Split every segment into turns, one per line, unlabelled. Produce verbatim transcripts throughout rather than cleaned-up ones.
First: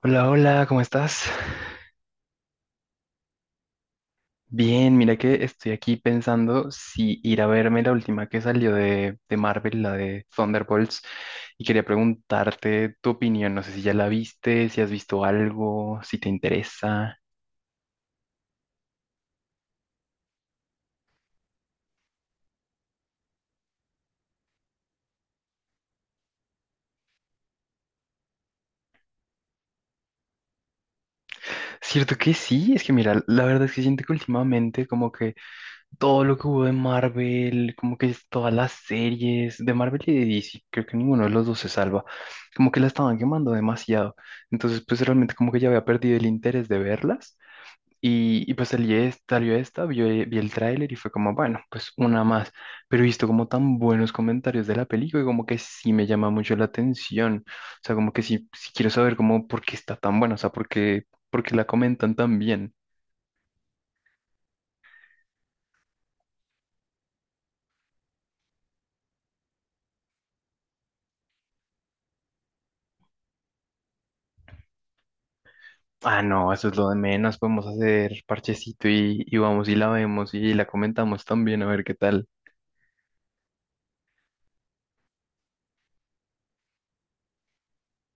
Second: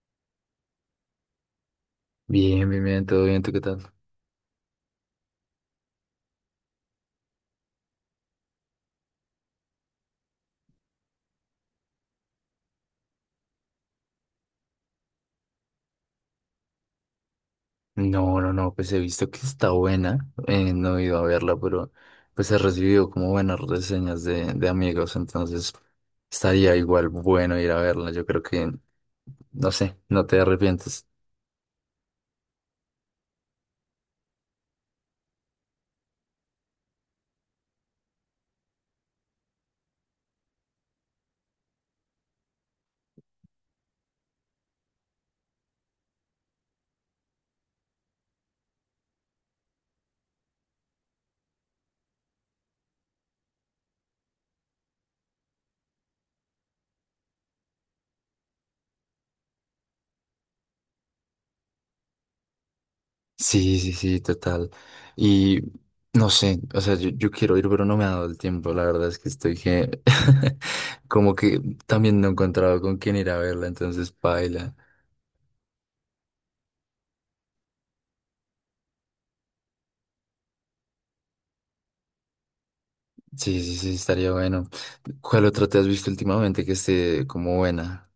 Hola, hola, ¿cómo estás?
Bien, bien, bien, todo bien, ¿tú qué tal?
Bien, mira que estoy aquí pensando si ir a verme la última que salió de, de Marvel, la de Thunderbolts, y quería preguntarte tu opinión, no sé si ya la viste, si has visto algo, si te interesa.
No, no, no, pues he visto que está buena, eh, no he ido a verla, pero pues he recibido como buenas reseñas de, de amigos, entonces estaría igual bueno ir a verla, yo creo que, no sé, no te arrepientes.
Cierto que sí, es que mira, la verdad es que siento que últimamente como que todo lo que hubo de Marvel, como que es todas las series de Marvel y de D C, creo que ninguno de los dos se salva, como que la estaban quemando demasiado. Entonces, pues realmente como que ya había perdido el interés de verlas. Y, y pues salí es- salió esta, vio- vi, el tráiler y fue como, bueno, pues una más. Pero he visto como tan buenos comentarios de la película y como que sí me llama mucho la atención. O sea, como que sí, sí quiero saber como por qué está tan buena, o sea, por qué, por qué la comentan tan bien.
Sí, sí, sí, total. Y no sé, o sea, yo, yo quiero ir, pero no me ha dado el tiempo, la verdad es que estoy que, como que también no he encontrado con quién ir a verla, entonces paila.
Ah, no, eso es lo de menos. Podemos hacer parchecito y, y vamos y la vemos y la comentamos también a ver qué tal.
Sí, sí, sí, estaría bueno. ¿Cuál otra te has visto últimamente que esté como buena?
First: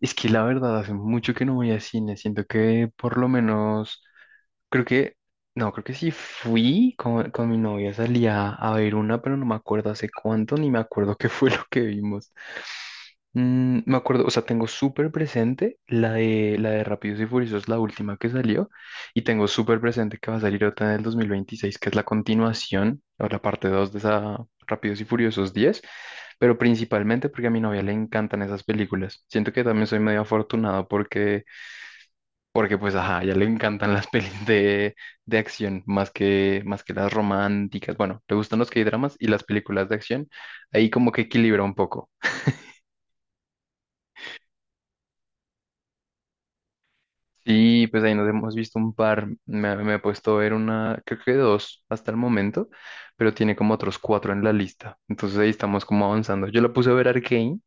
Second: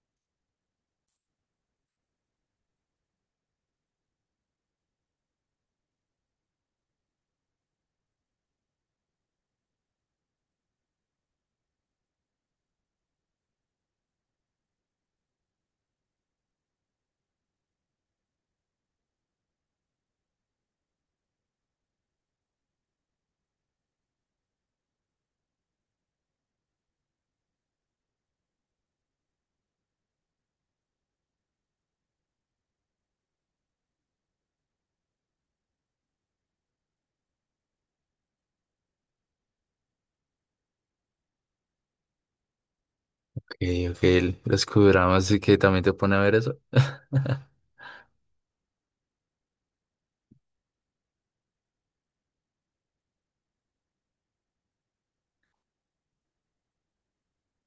Es que la verdad, hace mucho que no voy a cine. Siento que por lo menos. Creo que, no, creo que sí fui con, con mi novia, salí a, a ver una, pero no me acuerdo hace cuánto, ni me acuerdo qué fue lo que vimos. Mm, me acuerdo, o sea, tengo súper presente la de, la de, Rápidos y Furiosos, la última que salió, y tengo súper presente que va a salir otra en el dos mil veintiséis, que es la continuación, o la parte dos de esa Rápidos y Furiosos diez, pero principalmente porque a mi novia le encantan esas películas. Siento que también soy medio afortunado porque porque pues, ajá, ya le encantan las pelis de, de acción más que, más que las románticas. Bueno, le gustan los K-dramas y las películas de acción. Ahí como que equilibra un poco.
Ok, ok, el- los Qdramas y que también te pone a ver eso.
Sí, pues ahí nos hemos visto un par. Me, me he puesto a ver una, creo que dos hasta el momento, pero tiene como otros cuatro en la lista. Entonces ahí estamos como avanzando. Yo la puse a ver Arcane,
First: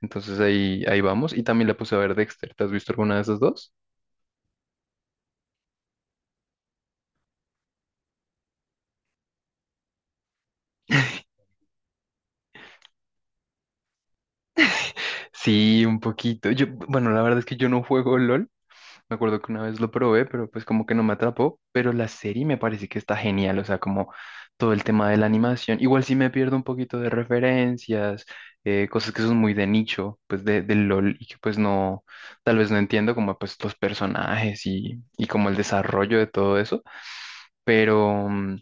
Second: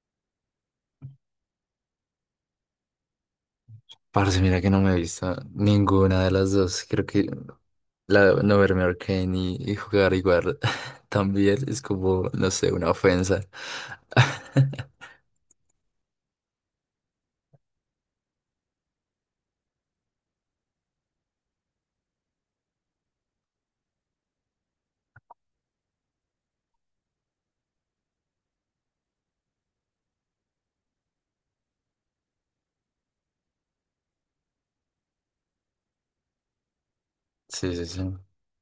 entonces ahí, ahí, vamos. Y también la puse a ver Dexter. ¿Te has visto alguna de esas dos?
Parce, mira que no me he visto ninguna de las dos. Creo que la, no verme Arcane y, y jugar igual también es como, no sé, una ofensa.
Sí, un poquito. Yo, bueno, la verdad es que yo no juego LOL. Me acuerdo que una vez lo probé, pero pues como que no me atrapó. Pero la serie me parece que está genial, o sea, como todo el tema de la animación. Igual sí me pierdo un poquito de referencias, eh, cosas que son muy de nicho, pues de, del LOL y que pues no, tal vez no entiendo como pues los personajes y, y como el desarrollo de todo eso.
Sí, sí, sí.
Pero, mm,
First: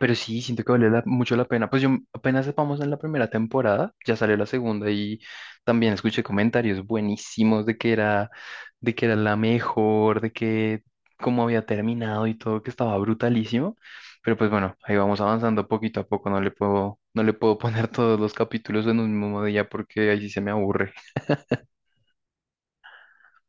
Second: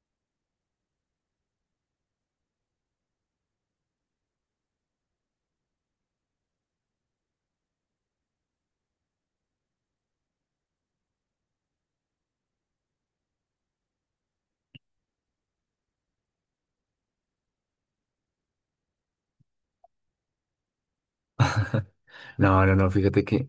pero sí, siento que vale la- mucho la pena. Pues yo apenas vamos en la primera temporada, ya salió la segunda y también escuché comentarios buenísimos de que era, de que era la mejor, de que cómo había terminado y todo, que estaba brutalísimo. Pero pues bueno, ahí vamos avanzando poquito a poco. No le puedo, no le puedo poner todos los capítulos en un mismo día porque ahí sí se me aburre.
No, no, no, fíjate que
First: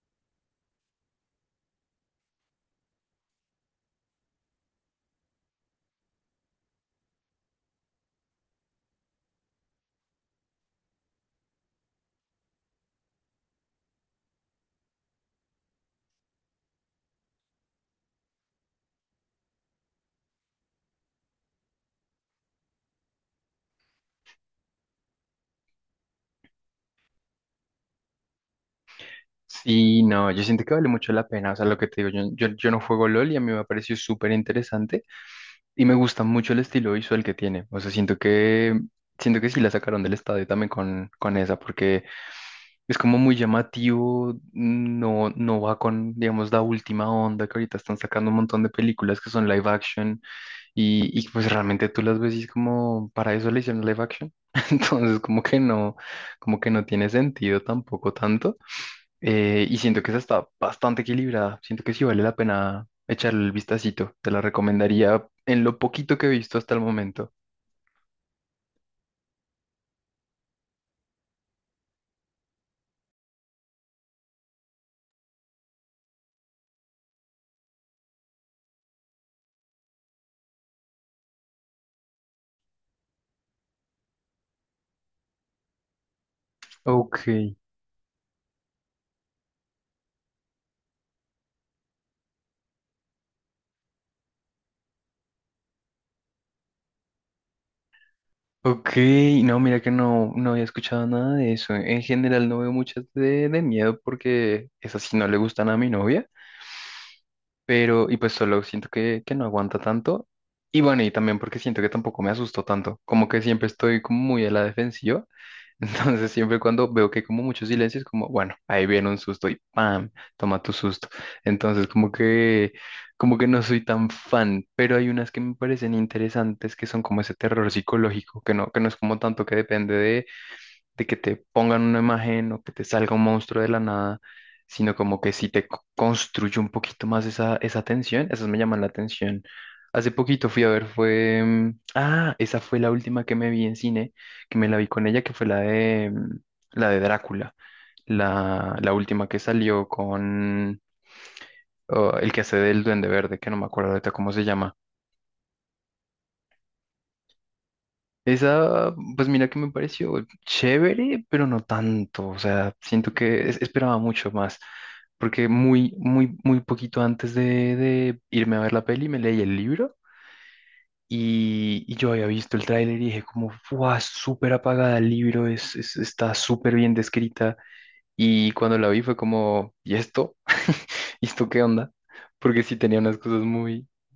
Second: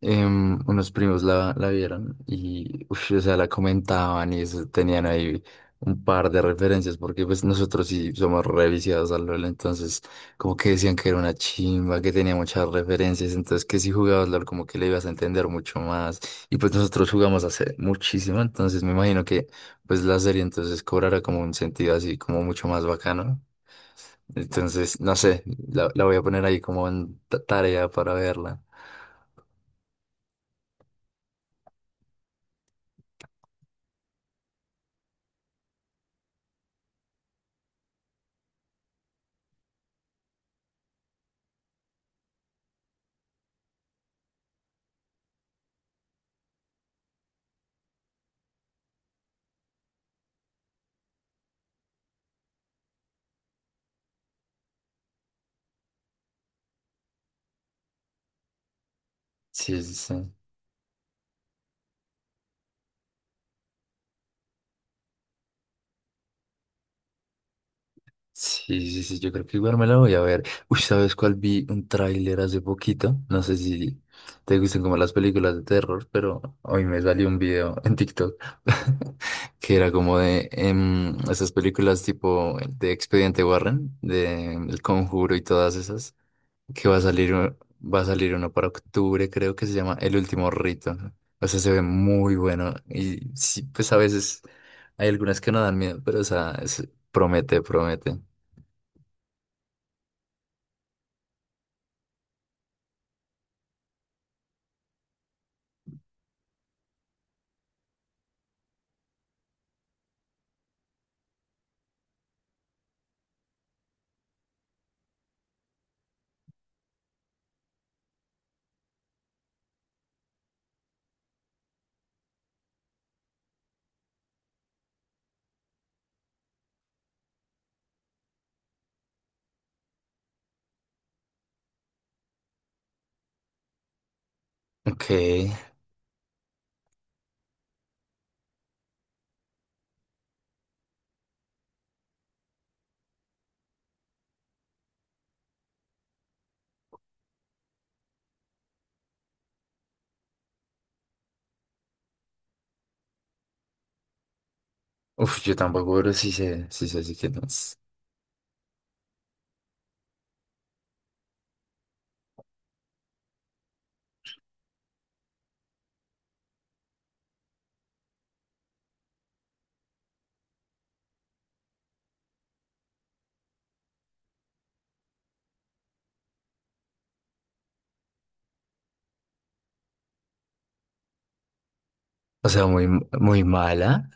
em, unos primos la, la vieron y, uf, o sea, la comentaban y eso, tenían ahí un par de referencias porque pues nosotros sí somos reviciados al LoL, entonces como que decían que era una chimba, que tenía muchas referencias, entonces que si jugabas LoL como que le ibas a entender mucho más y pues nosotros jugamos hace muchísimo, entonces me imagino que pues la serie entonces cobrará como un sentido así como mucho más bacano. Entonces, no sé, la, la voy a poner ahí como en ta- tarea para verla.
Sí, no, yo siento que vale mucho la pena. O sea, lo que te digo, yo, yo, yo no juego LOL y a mí me pareció súper interesante. Y me gusta mucho el estilo visual que tiene. O sea, siento que, siento que sí la sacaron del estadio también con, con esa, porque es como muy llamativo, no, no va con, digamos, la última onda que ahorita están sacando un montón de películas que son live action y, y pues realmente tú las ves y es como, para eso le hicieron live action. Entonces, como que no, como que no, tiene sentido tampoco tanto. Eh, y
Sí, sí,
siento que esa
sí.
está bastante equilibrada. Siento que sí vale la pena echarle el vistacito. Te la recomendaría en lo poquito que he visto hasta el momento.
Sí, sí, sí, yo creo que igual me la voy a ver. Uy, ¿sabes cuál? Vi un tráiler hace poquito. No sé si te gustan como las películas de terror, pero hoy me salió un video en TikTok que era como de em, esas películas tipo de Expediente Warren, de em, El Conjuro y todas esas, que va a
Ok,
salir, u- va a salir uno para octubre, creo que se llama El Último Rito. O sea, se ve muy bueno y sí, pues a veces hay algunas que no dan miedo, pero o sea, es- promete, promete.
ok. No, mira que no, no había escuchado nada de eso. En general no veo muchas de, de miedo porque esas sí no le gustan a mi novia. Pero, y pues solo siento que, que, no aguanta tanto. Y bueno, y también porque siento que tampoco me asusto tanto. Como que siempre estoy como muy a la defensiva. Entonces, siempre cuando veo que hay como mucho silencio, es como, bueno, ahí viene un susto y ¡pam! Toma tu susto. Entonces, como que, como que, no soy tan fan, pero hay unas que me parecen interesantes que son como ese terror psicológico, que no, que no es como tanto que depende de, de que te pongan una imagen o que te salga un monstruo de la nada, sino
Ok.
como que sí te co- construye un poquito más esa, esa tensión, esas me llaman la atención. Hace poquito fui a ver. fue... mm, Ah, esa fue la última que me vi en cine, que me la vi con ella, que fue la de, mm, la de Drácula, la, la última que salió con, oh, el que hace del Duende Verde, que no me acuerdo ahorita cómo se llama.
Uf, yo tampoco, pero sí sé, sí sé, sí que no es.
Esa, pues mira que me pareció chévere, pero no tanto. O sea, siento que es- esperaba mucho más, porque muy, muy, muy poquito antes de, de irme a ver la peli me leí el libro y, y yo había visto el tráiler y dije como, ¡guau! Súper apagada el libro, es, es- está súper bien descrita. Y cuando la vi fue como, ¿y esto? ¿Y esto qué onda?
O
Porque
sea,
sí
muy,
tenía unas cosas
muy
muy,
mala.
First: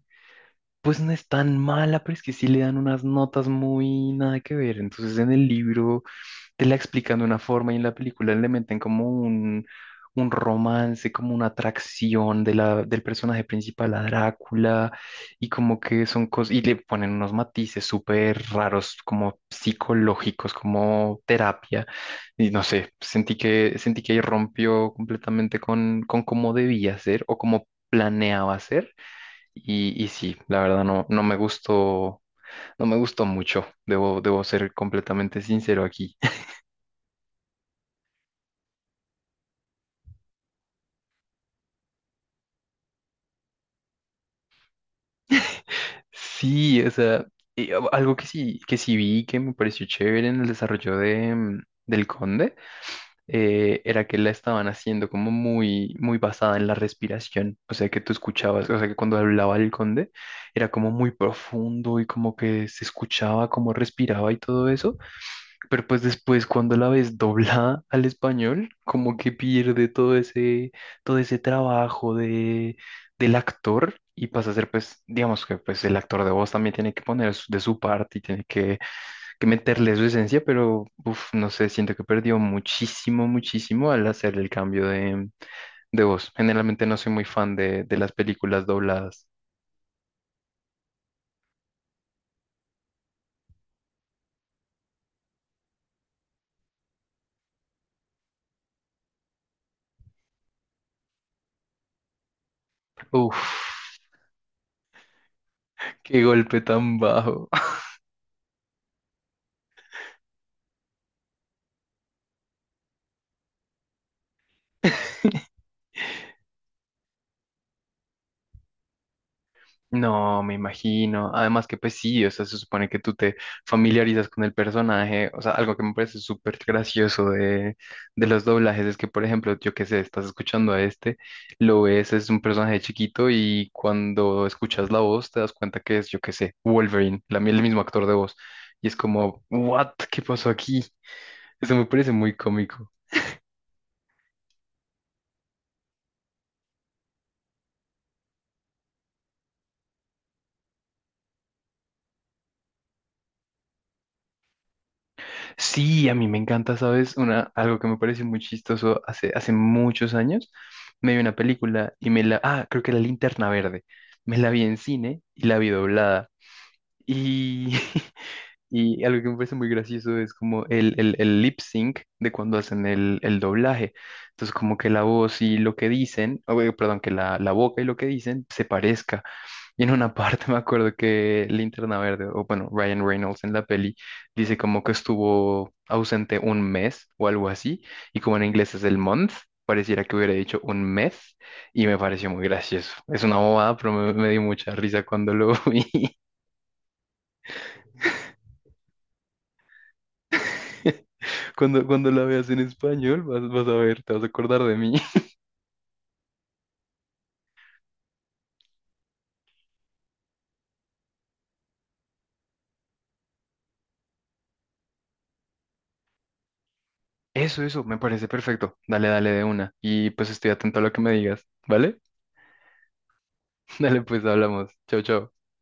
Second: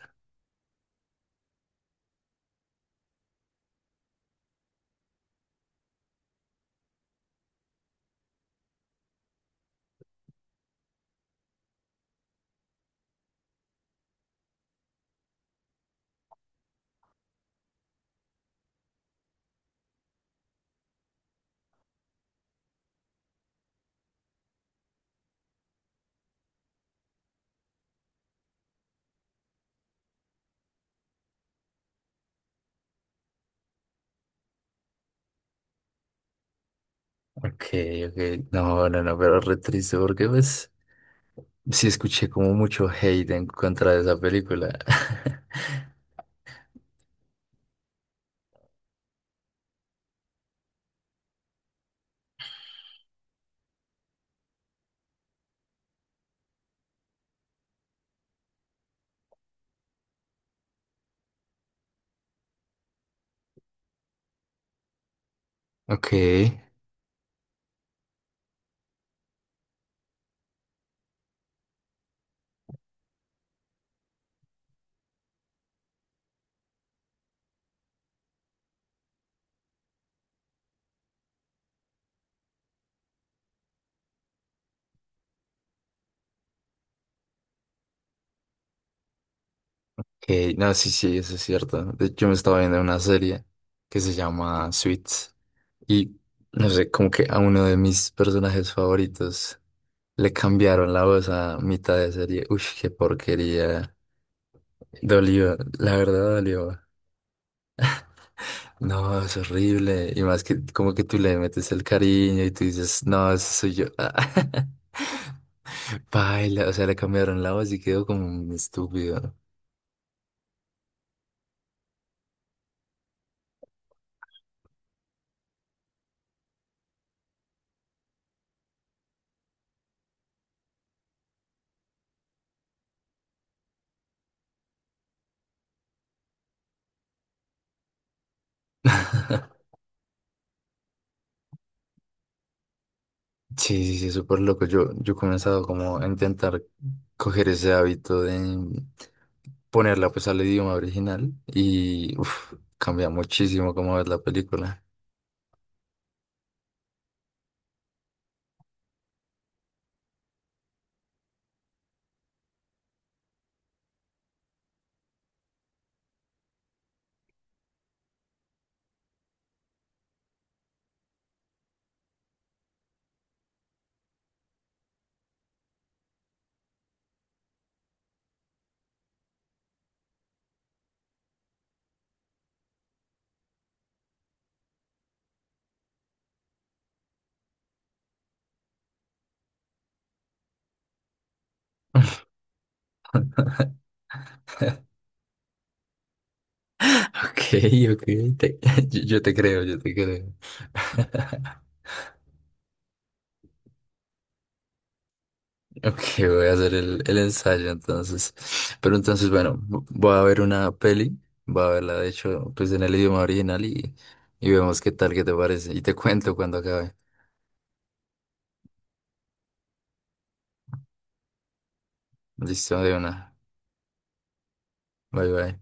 pues no es tan mala, pero es que sí le dan unas notas muy nada que ver. Entonces en el libro te la explican de una forma y en la película le meten como un, un, romance, como una atracción de la, del personaje principal a Drácula, y como que son cosas, y le ponen unos matices súper raros, como psicológicos, como terapia. Y no sé, sentí que, sentí que, ahí rompió completamente con, con cómo debía ser o cómo planeaba ser. Y, y sí, la verdad no, no me gustó, no me gustó mucho, debo, debo ser completamente sincero aquí.
Ok, ok. No, no, no, pero re triste porque pues sí escuché como mucho hate en contra de esa película.
Sí, o sea, y a- algo que sí, que sí vi que me pareció chévere en el desarrollo de, mm, del Conde, eh, era que la estaban haciendo como muy, muy basada en la respiración. O sea, que tú escuchabas, o sea, que cuando hablaba el Conde era como muy profundo y como que se escuchaba cómo respiraba y todo eso. Pero pues
Ok,
después cuando la ves doblada al español, como que pierde todo ese, todo ese, trabajo de, del actor y pasa a ser pues, digamos que pues el actor de voz también tiene que poner su- de su parte y tiene que, que meterle su esencia, pero uf, no sé, siento que perdió muchísimo, muchísimo al hacer el cambio de, de voz. Generalmente no soy muy fan de, de las películas dobladas.
ok. No, sí, sí, eso es cierto. De hecho, yo me estaba viendo una serie que se llama Suits y no sé, como que a uno de mis personajes favoritos le cambiaron la voz a mitad de serie. Uy, qué
Uf,
porquería. Dolió, la
qué
verdad
golpe
dolió.
tan bajo.
No, es horrible. Y más que como que tú le metes el cariño y tú dices, no, eso soy yo. Baila, o sea, le cambiaron la voz y quedó como un estúpido.
No, me imagino. Además que pues sí, o sea, se supone que tú te familiarizas con el personaje. O sea, algo que me parece súper gracioso de, de los doblajes es que, por ejemplo, yo qué sé, estás escuchando a este, lo ves, es un personaje chiquito y cuando escuchas la voz te das cuenta que es, yo qué sé, Wolverine, la, el mismo actor de voz. Y es como, ¿what? ¿Qué pasó aquí? Eso me parece muy cómico.
Sí, sí, sí, súper loco. Yo, yo he comenzado como a intentar coger ese hábito de ponerla pues al idioma original y uf, cambia muchísimo cómo ves la película.
Sí, a mí me encanta, ¿sabes? Una, algo que me pareció muy chistoso hace, hace, muchos años. Me vi una película y me la... Ah, creo que era Linterna Verde. Me la vi en cine y la vi doblada. Y, y algo que me parece muy gracioso es como el, el, el, lip sync de cuando hacen el, el doblaje. Entonces, como que la voz y lo que dicen, o, eh, perdón, que la, la boca y lo que dicen se parezca. Y en una parte me acuerdo que Linterna Verde, o bueno, Ryan Reynolds en la peli, dice como que estuvo ausente un mes o algo así, y como en inglés es el month, pareciera que hubiera dicho un mes, y me pareció muy gracioso. Es una bobada, pero me, me dio mucha risa cuando lo vi.
Ok, ok, te- yo, yo te creo, yo te creo.
Cuando, cuando la veas en español, vas, vas a ver, te vas a acordar de mí.
Ok, voy a hacer el, el ensayo entonces. Pero entonces, bueno, vo- voy a ver una peli, voy a verla de hecho, pues en el idioma original y, y vemos qué tal, qué te parece. Y te cuento cuando acabe.
Eso, eso, me parece perfecto. Dale, dale de una. Y pues estoy atento a lo que me digas, ¿vale?
Listo, de una.
Dale, pues hablamos. Chao,
Bye
chao.
bye.